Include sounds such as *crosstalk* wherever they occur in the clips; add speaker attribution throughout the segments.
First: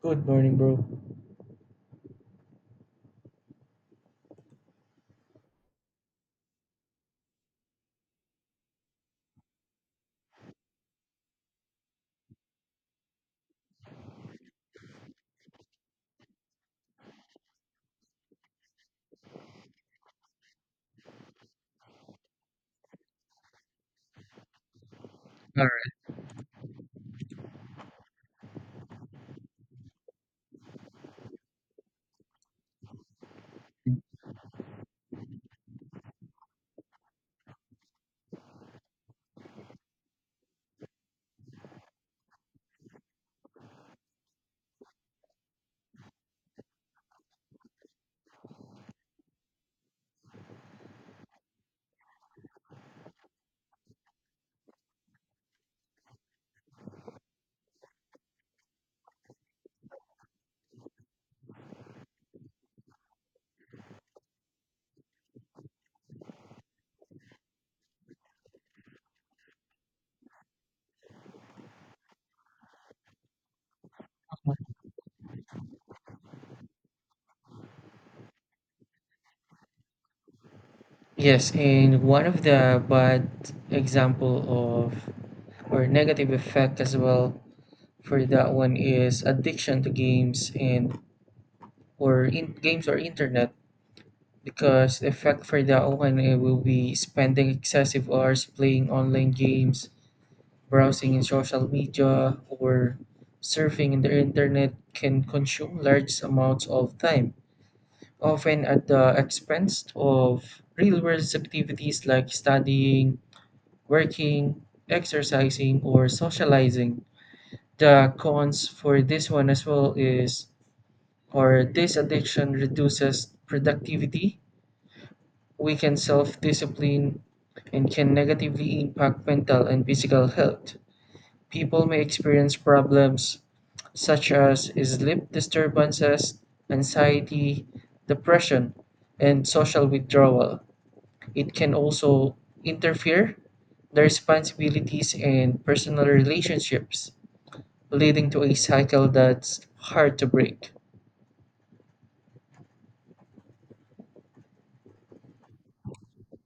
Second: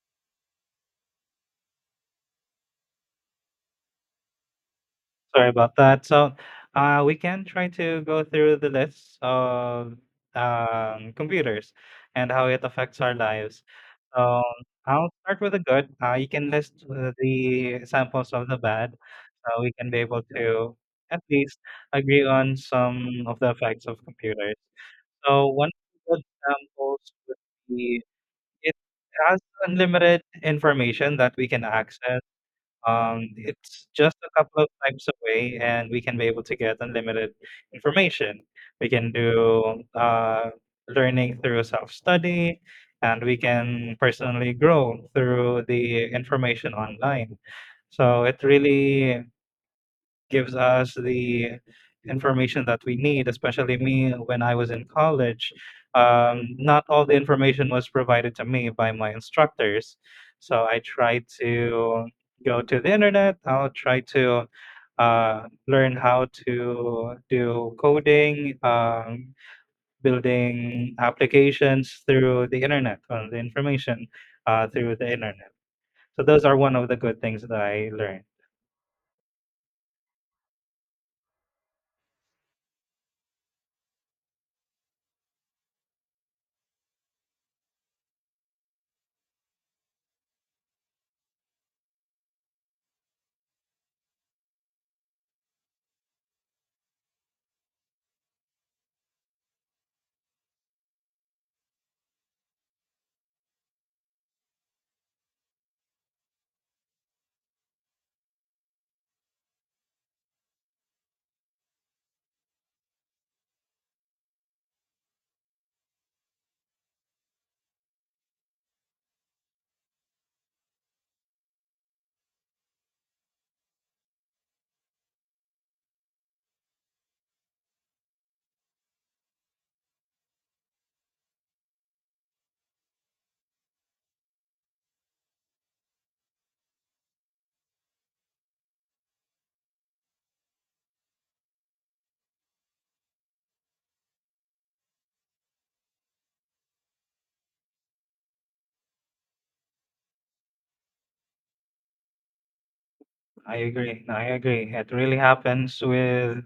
Speaker 1: Good morning, bro.
Speaker 2: Sorry about that. We can try to go through the list of computers and how it affects our lives. So, I'll start with the good. You can list the examples of the bad, so we can be able to at least agree on some of the effects of computers. So, one of
Speaker 1: Alright.
Speaker 2: the good examples would be it has unlimited information that we can access, it's just a couple of types away, and we can be able to get unlimited information. We can do learning through self study, and we can personally grow through the information online. So it really gives us the information that we need, especially me when I was in college. Not all the information was provided to me by my instructors. So I try to go to the internet, I'll try to uh, learn how to do coding, building applications through the internet, or the information through the internet. So those are one of the good things that I learned.
Speaker 1: Yes, and one of the bad example of or negative effect as well for that one is addiction to games and or in games or internet because the effect for that one it will be spending excessive hours playing online games, browsing in social media or surfing in the internet can consume large amounts of time often at the expense of real world activities like studying, working, exercising, or socializing. The cons for this one as well is or this addiction reduces productivity, weakens self discipline, and can negatively impact mental and physical health. People may experience problems such as sleep disturbances, anxiety, depression, and social withdrawal. It can also interfere the responsibilities and personal relationships, leading to a cycle that's hard to break.
Speaker 2: I agree. No, I agree. It really happens with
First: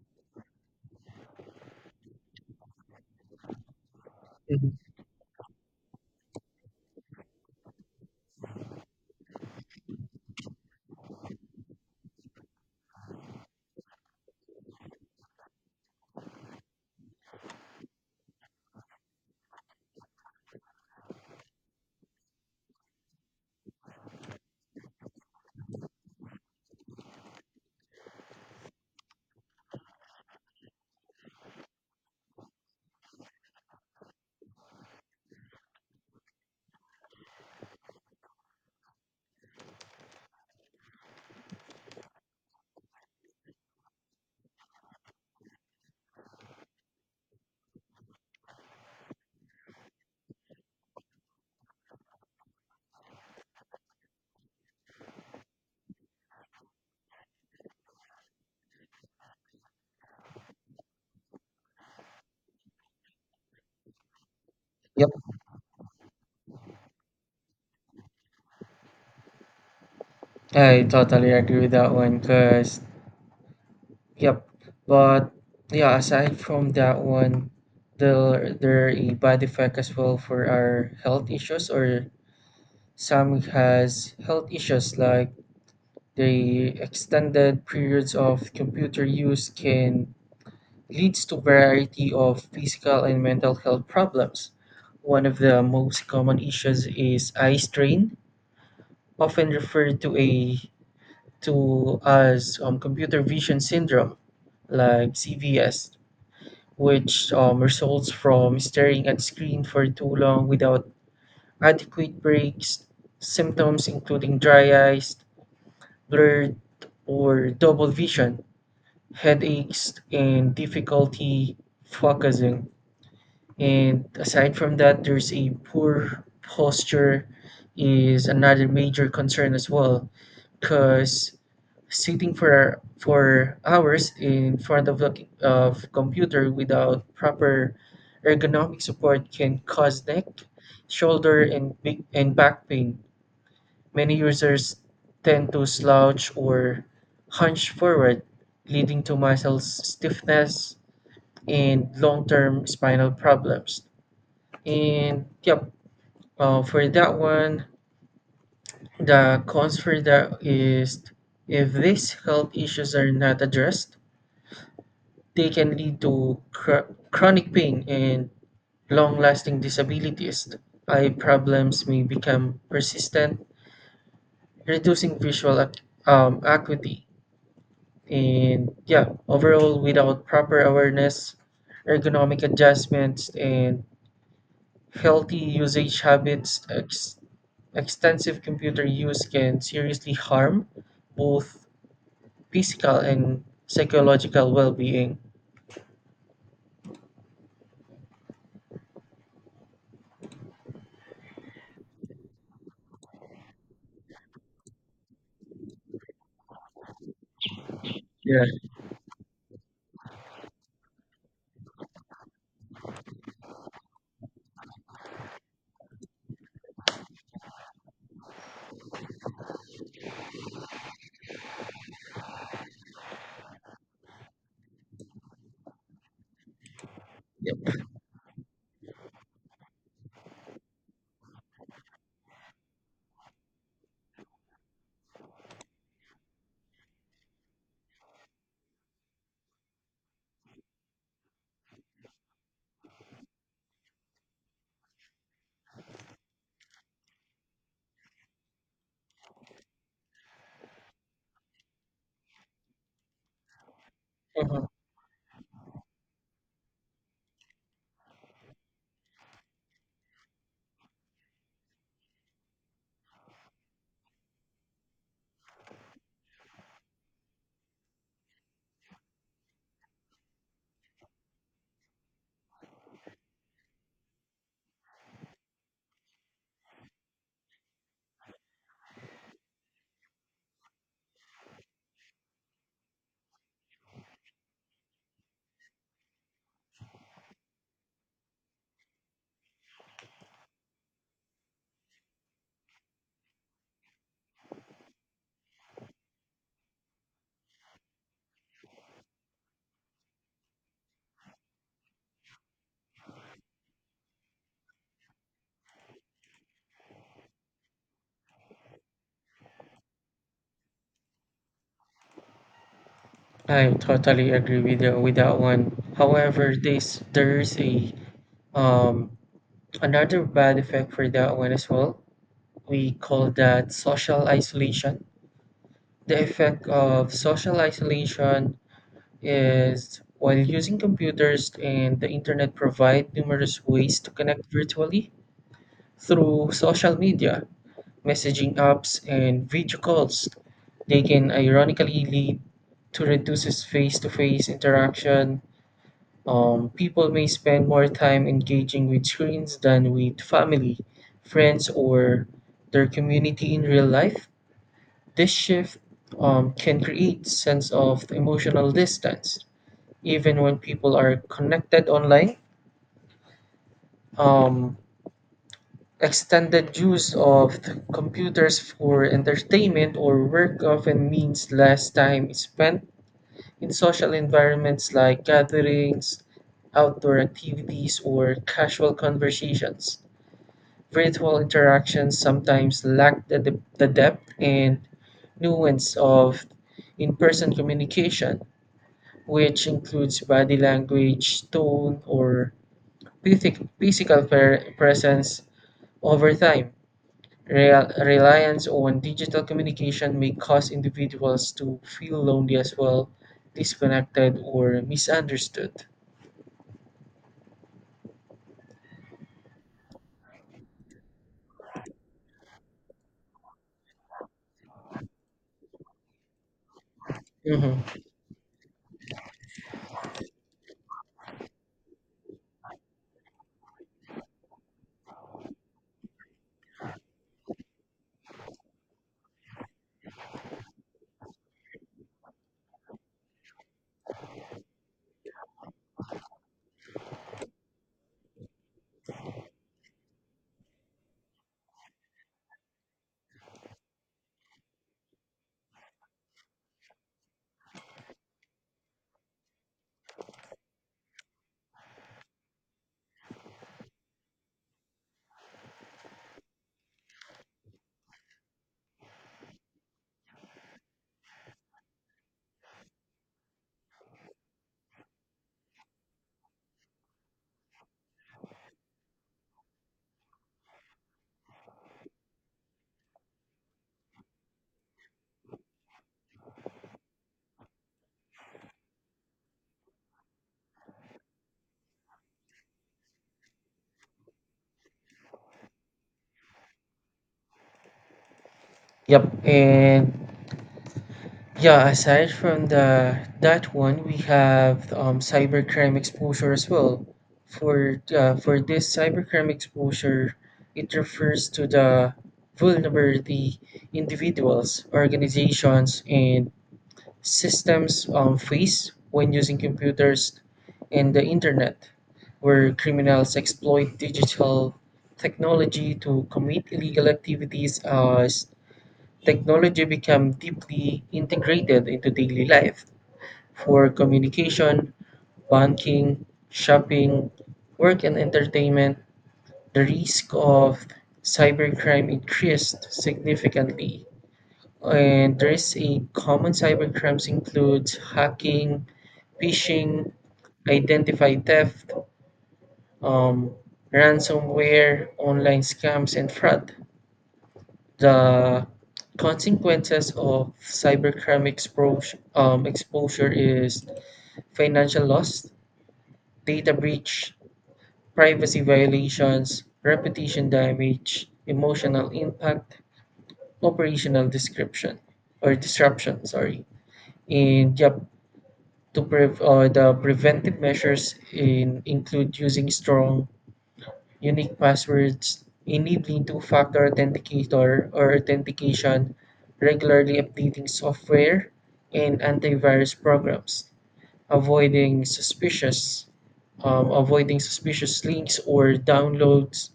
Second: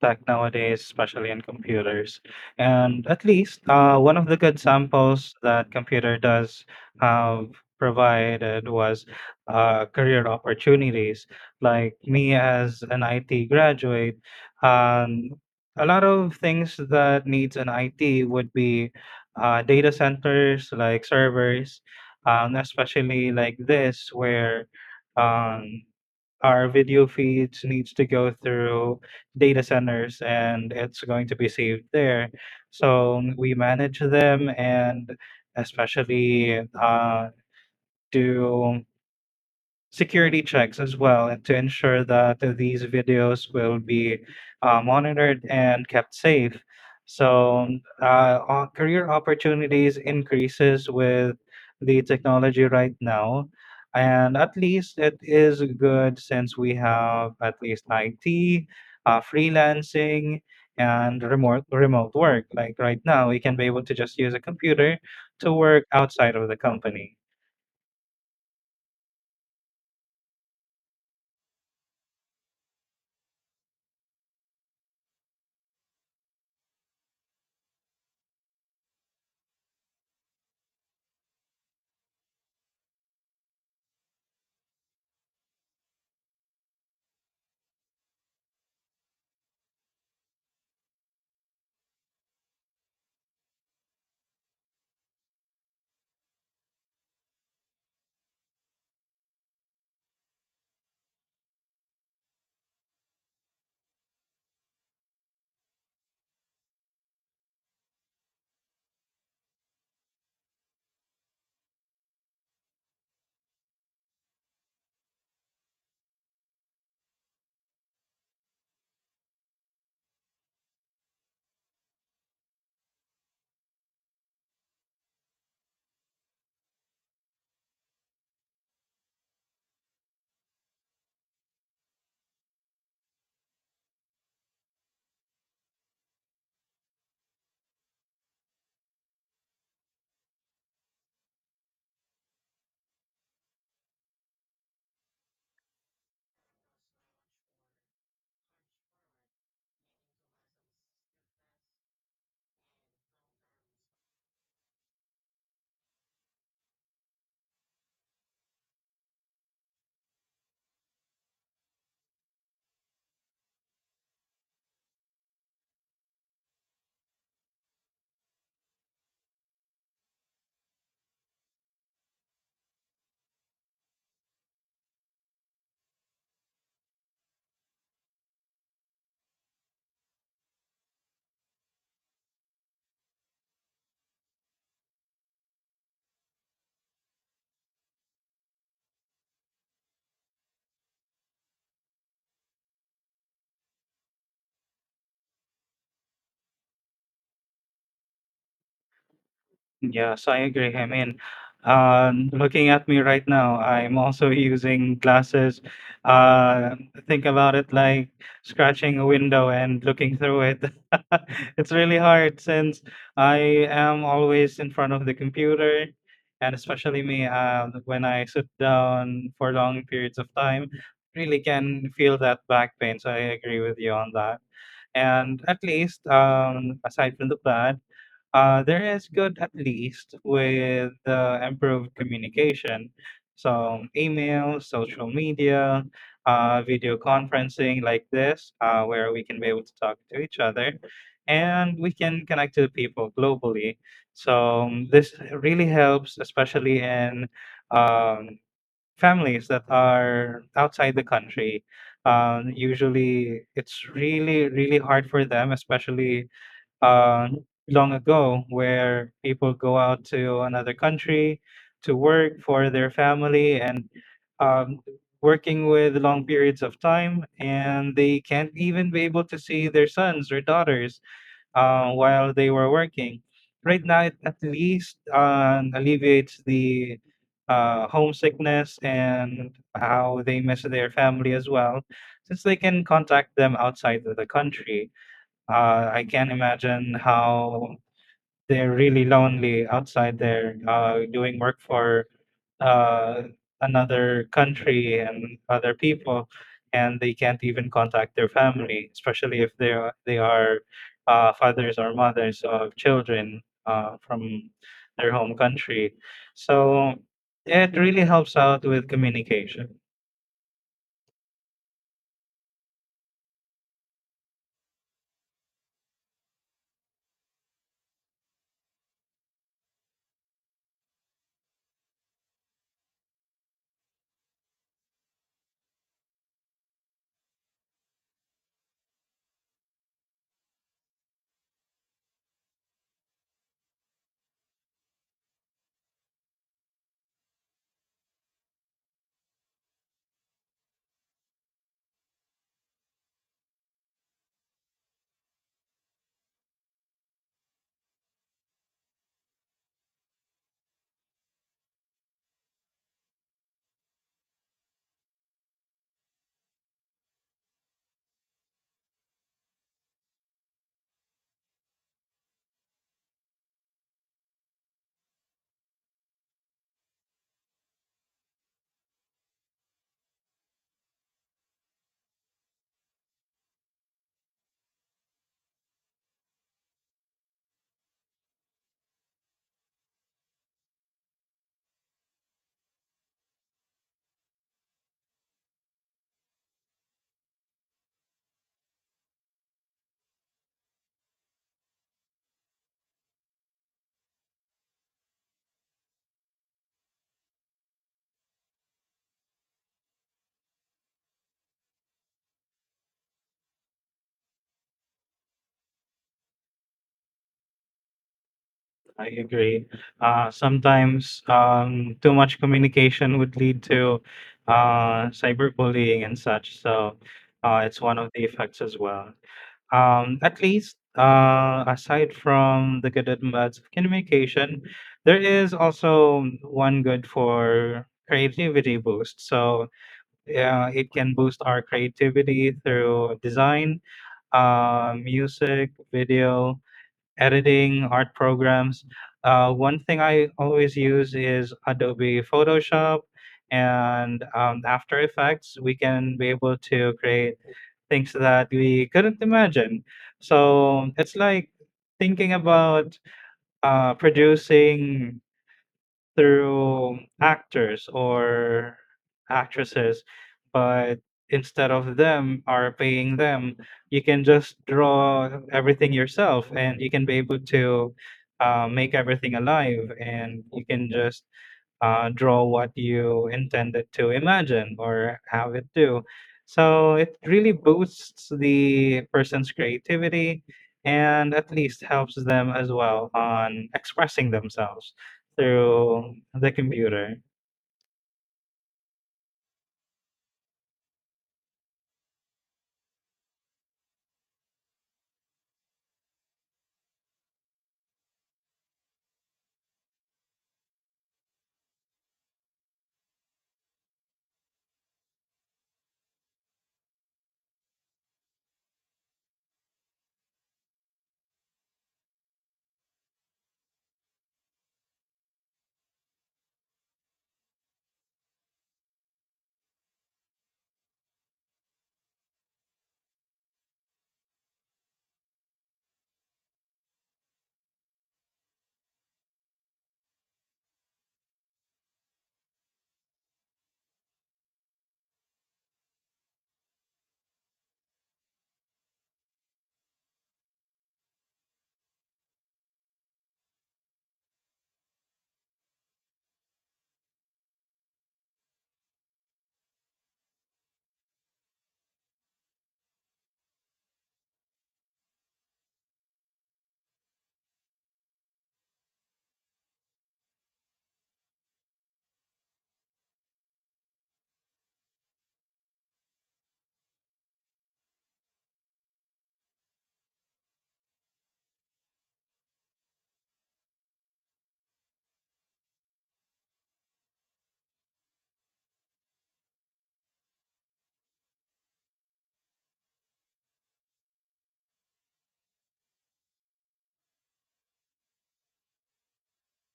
Speaker 2: tech nowadays, especially in computers. And at least, one of the good
Speaker 1: Mhm.
Speaker 2: samples that computer does have provided was career opportunities. Like me as an IT graduate, um, a lot of things that needs an IT would be data centers, like servers, especially like this where. Um, our video feeds needs to go through data centers and it's going to be saved there. So we manage them and especially do security checks as well and to ensure that these videos will be monitored and kept safe, so career opportunities increases with the technology right now, and at least it is good since we have at least it, freelancing and remote work. Like right now we can be able to just use a computer
Speaker 1: Yep,
Speaker 2: to work outside of the company.
Speaker 1: I totally agree with that one because, yep, but yeah, aside from that one, there a bad effect as well for our health issues or some has health issues like the extended periods of computer use can leads to variety of physical and mental health problems. One of the most common issues is eye strain, often referred to a to as computer vision syndrome, like CVS, which results from staring at screen for too long without adequate breaks. Symptoms including dry eyes, blurred or double vision, headaches, and difficulty focusing. And aside from that there's a poor posture is another major concern as well because sitting for hours in front of a of computer without proper ergonomic support can cause neck shoulder and big and back pain many users tend to slouch or hunch forward leading to muscle stiffness and long-term spinal problems and yep, for that one, the cons for that is if these health issues are not addressed, they can lead to chronic pain and long lasting disabilities. Eye problems may become persistent, reducing acuity. And yeah, overall, without proper awareness, ergonomic adjustments, and healthy usage habits. Extensive computer use can seriously harm both physical and psychological well-being.
Speaker 2: Yes, I agree. I mean, looking at me right now, I'm also using glasses. Uh, think about it like
Speaker 1: Yeah.
Speaker 2: scratching a window and looking through it. *laughs* It's really hard since I am always in front of the computer, and especially me, when I sit down for long periods of time, really can feel that back pain. So I agree with you on that. And at least, aside from the
Speaker 1: Yep.
Speaker 2: plan. There is good at least with the improved communication. So email, social media, video conferencing like this, where we can be able to talk to each other and we can connect to people globally. So this really helps, especially in um, families that are outside the country. Usually it's really,
Speaker 1: Mhm.
Speaker 2: really hard for them, especially uh, long ago where people go out to another country to work for their family, and um, working with long periods of time and they can't even be able to see their sons or daughters while they were working. Right now it at least alleviates the homesickness and how they miss their family as well, since they can contact them outside of the country. I can imagine how they're really lonely outside there, doing work for uh, another country and other people, and they can't even contact their family, especially if they are fathers or mothers of children from their home country. So it really helps out with communication.
Speaker 1: I totally agree with you with that one. However, this there's a um another bad effect for that one as well. We call that social isolation. The effect of social isolation is while using computers and the internet provide numerous ways to connect virtually through social media, messaging apps, and video calls. They can ironically lead to reduces face-to-face interaction. People may spend more time engaging with screens than with family, friends, or their community in real life. This shift can create sense of emotional distance, even when people are connected online. Um, Extended use of computers for entertainment or work often means less time spent in social environments like gatherings, outdoor activities, or casual conversations. Virtual interactions sometimes lack the depth and nuance of in person communication, which includes body language, tone, or physical presence over time. Reliance on digital communication may cause individuals to feel lonely as well, disconnected, or misunderstood.
Speaker 2: I agree. Sometimes too much communication would lead to cyberbullying and such. So it's one
Speaker 1: Mm-hmm.
Speaker 2: of the effects as well. At least aside from the good and bads of communication, there is also one good for creativity boost. So yeah, it can boost our creativity through design, music, video, editing, art programs. One thing I always use is Adobe Photoshop and After Effects. We can be able to create things that we couldn't imagine. So it's like thinking about producing through actors or actresses, but instead of them are paying them, you can just draw everything yourself, and you can be able to make everything alive, and you can just draw what you intended to imagine or have it do. So it really boosts the person's creativity and at least helps them as well on expressing themselves through the computer.
Speaker 1: Yep. And yeah, aside from the that one, we have cybercrime exposure as well. For this cybercrime exposure, it refers to the vulnerability individuals, organizations, and systems face when using computers and the internet, where criminals exploit digital technology to commit illegal activities as technology become deeply integrated into daily life for communication, banking, shopping, work and entertainment, the risk of cybercrime increased significantly. And there is a common cybercrimes includes hacking, phishing, identify theft, um, ransomware, online scams, and fraud. The consequences of cybercrime exposure is financial loss, data breach, privacy violations, reputation damage, emotional impact, operational description or disruption, sorry. And yep, to the preventive measures in include using strong unique passwords, enabling two-factor authenticator or authentication, regularly updating software and antivirus programs, avoiding suspicious avoiding suspicious links or downloads,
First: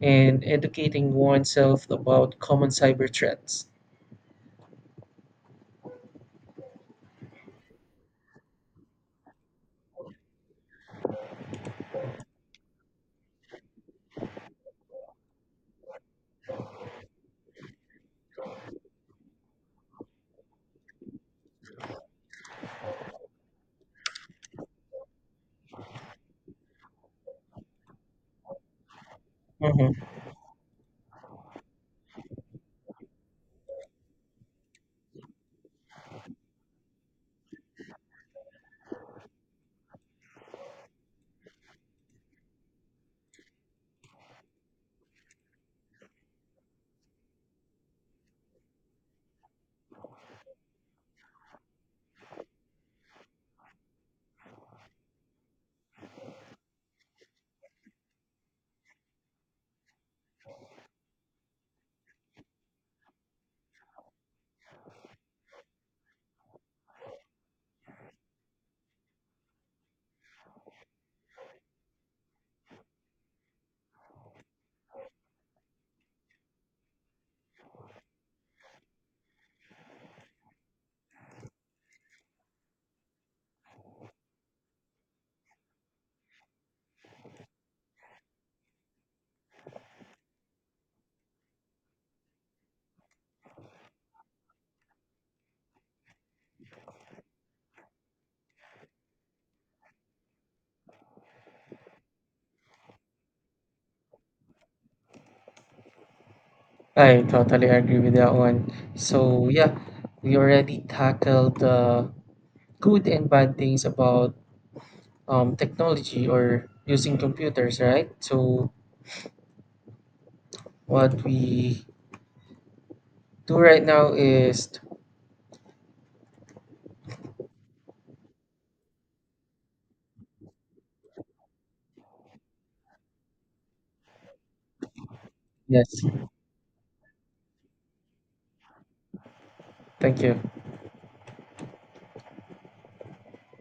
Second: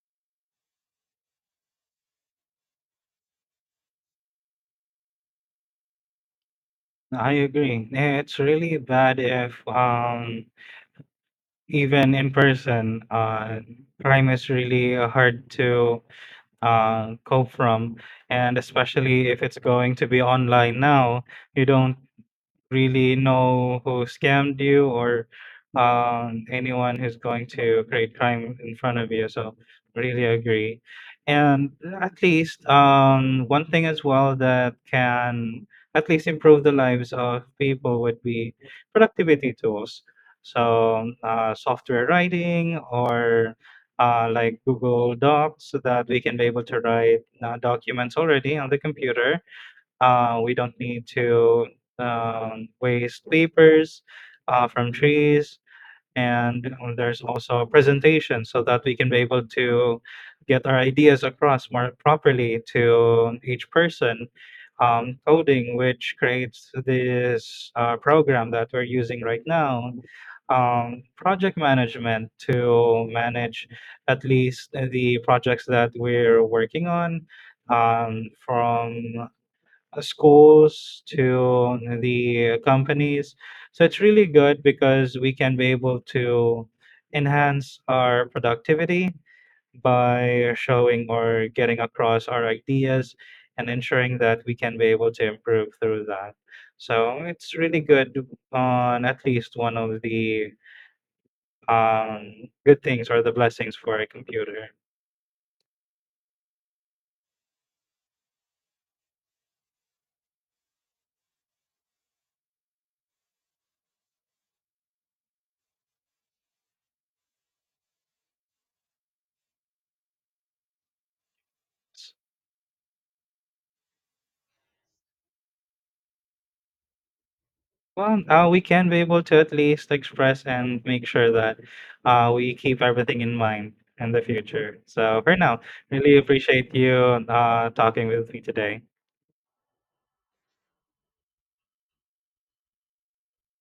Speaker 1: and educating oneself about common cyber threats.
Speaker 2: I agree. It's really bad if, even in person, crime is really hard to cope from, and especially if it's going to be online now, you don't really know who scammed you or anyone who's going to create crime in front of you. So
Speaker 1: Mhm.
Speaker 2: really agree. And at least one thing as well that can at least improve the lives of people would be productivity tools. So software writing, or like Google Docs so that we can be able to write documents already on the computer. We don't need to waste papers from trees. And there's also a presentation so that we can be able to get our ideas across more properly to each person. Coding, which creates this program that we're using right now. Project management to manage at least the projects that we're working on, from schools to the companies. So it's really good because we can be able to enhance our productivity by showing or getting across our ideas and ensuring that we can be able to improve through that. So it's really good on at least one of the um, good things or the blessings for a computer.
Speaker 1: I totally agree with that one. So yeah, we already tackled the good and bad things about technology or using computers, right? So what we do right now is
Speaker 2: Well, we can be able to at least express and make sure that we keep everything in mind in the future. So for now,
Speaker 1: yes,
Speaker 2: really appreciate you talking with me today.
Speaker 1: thank you.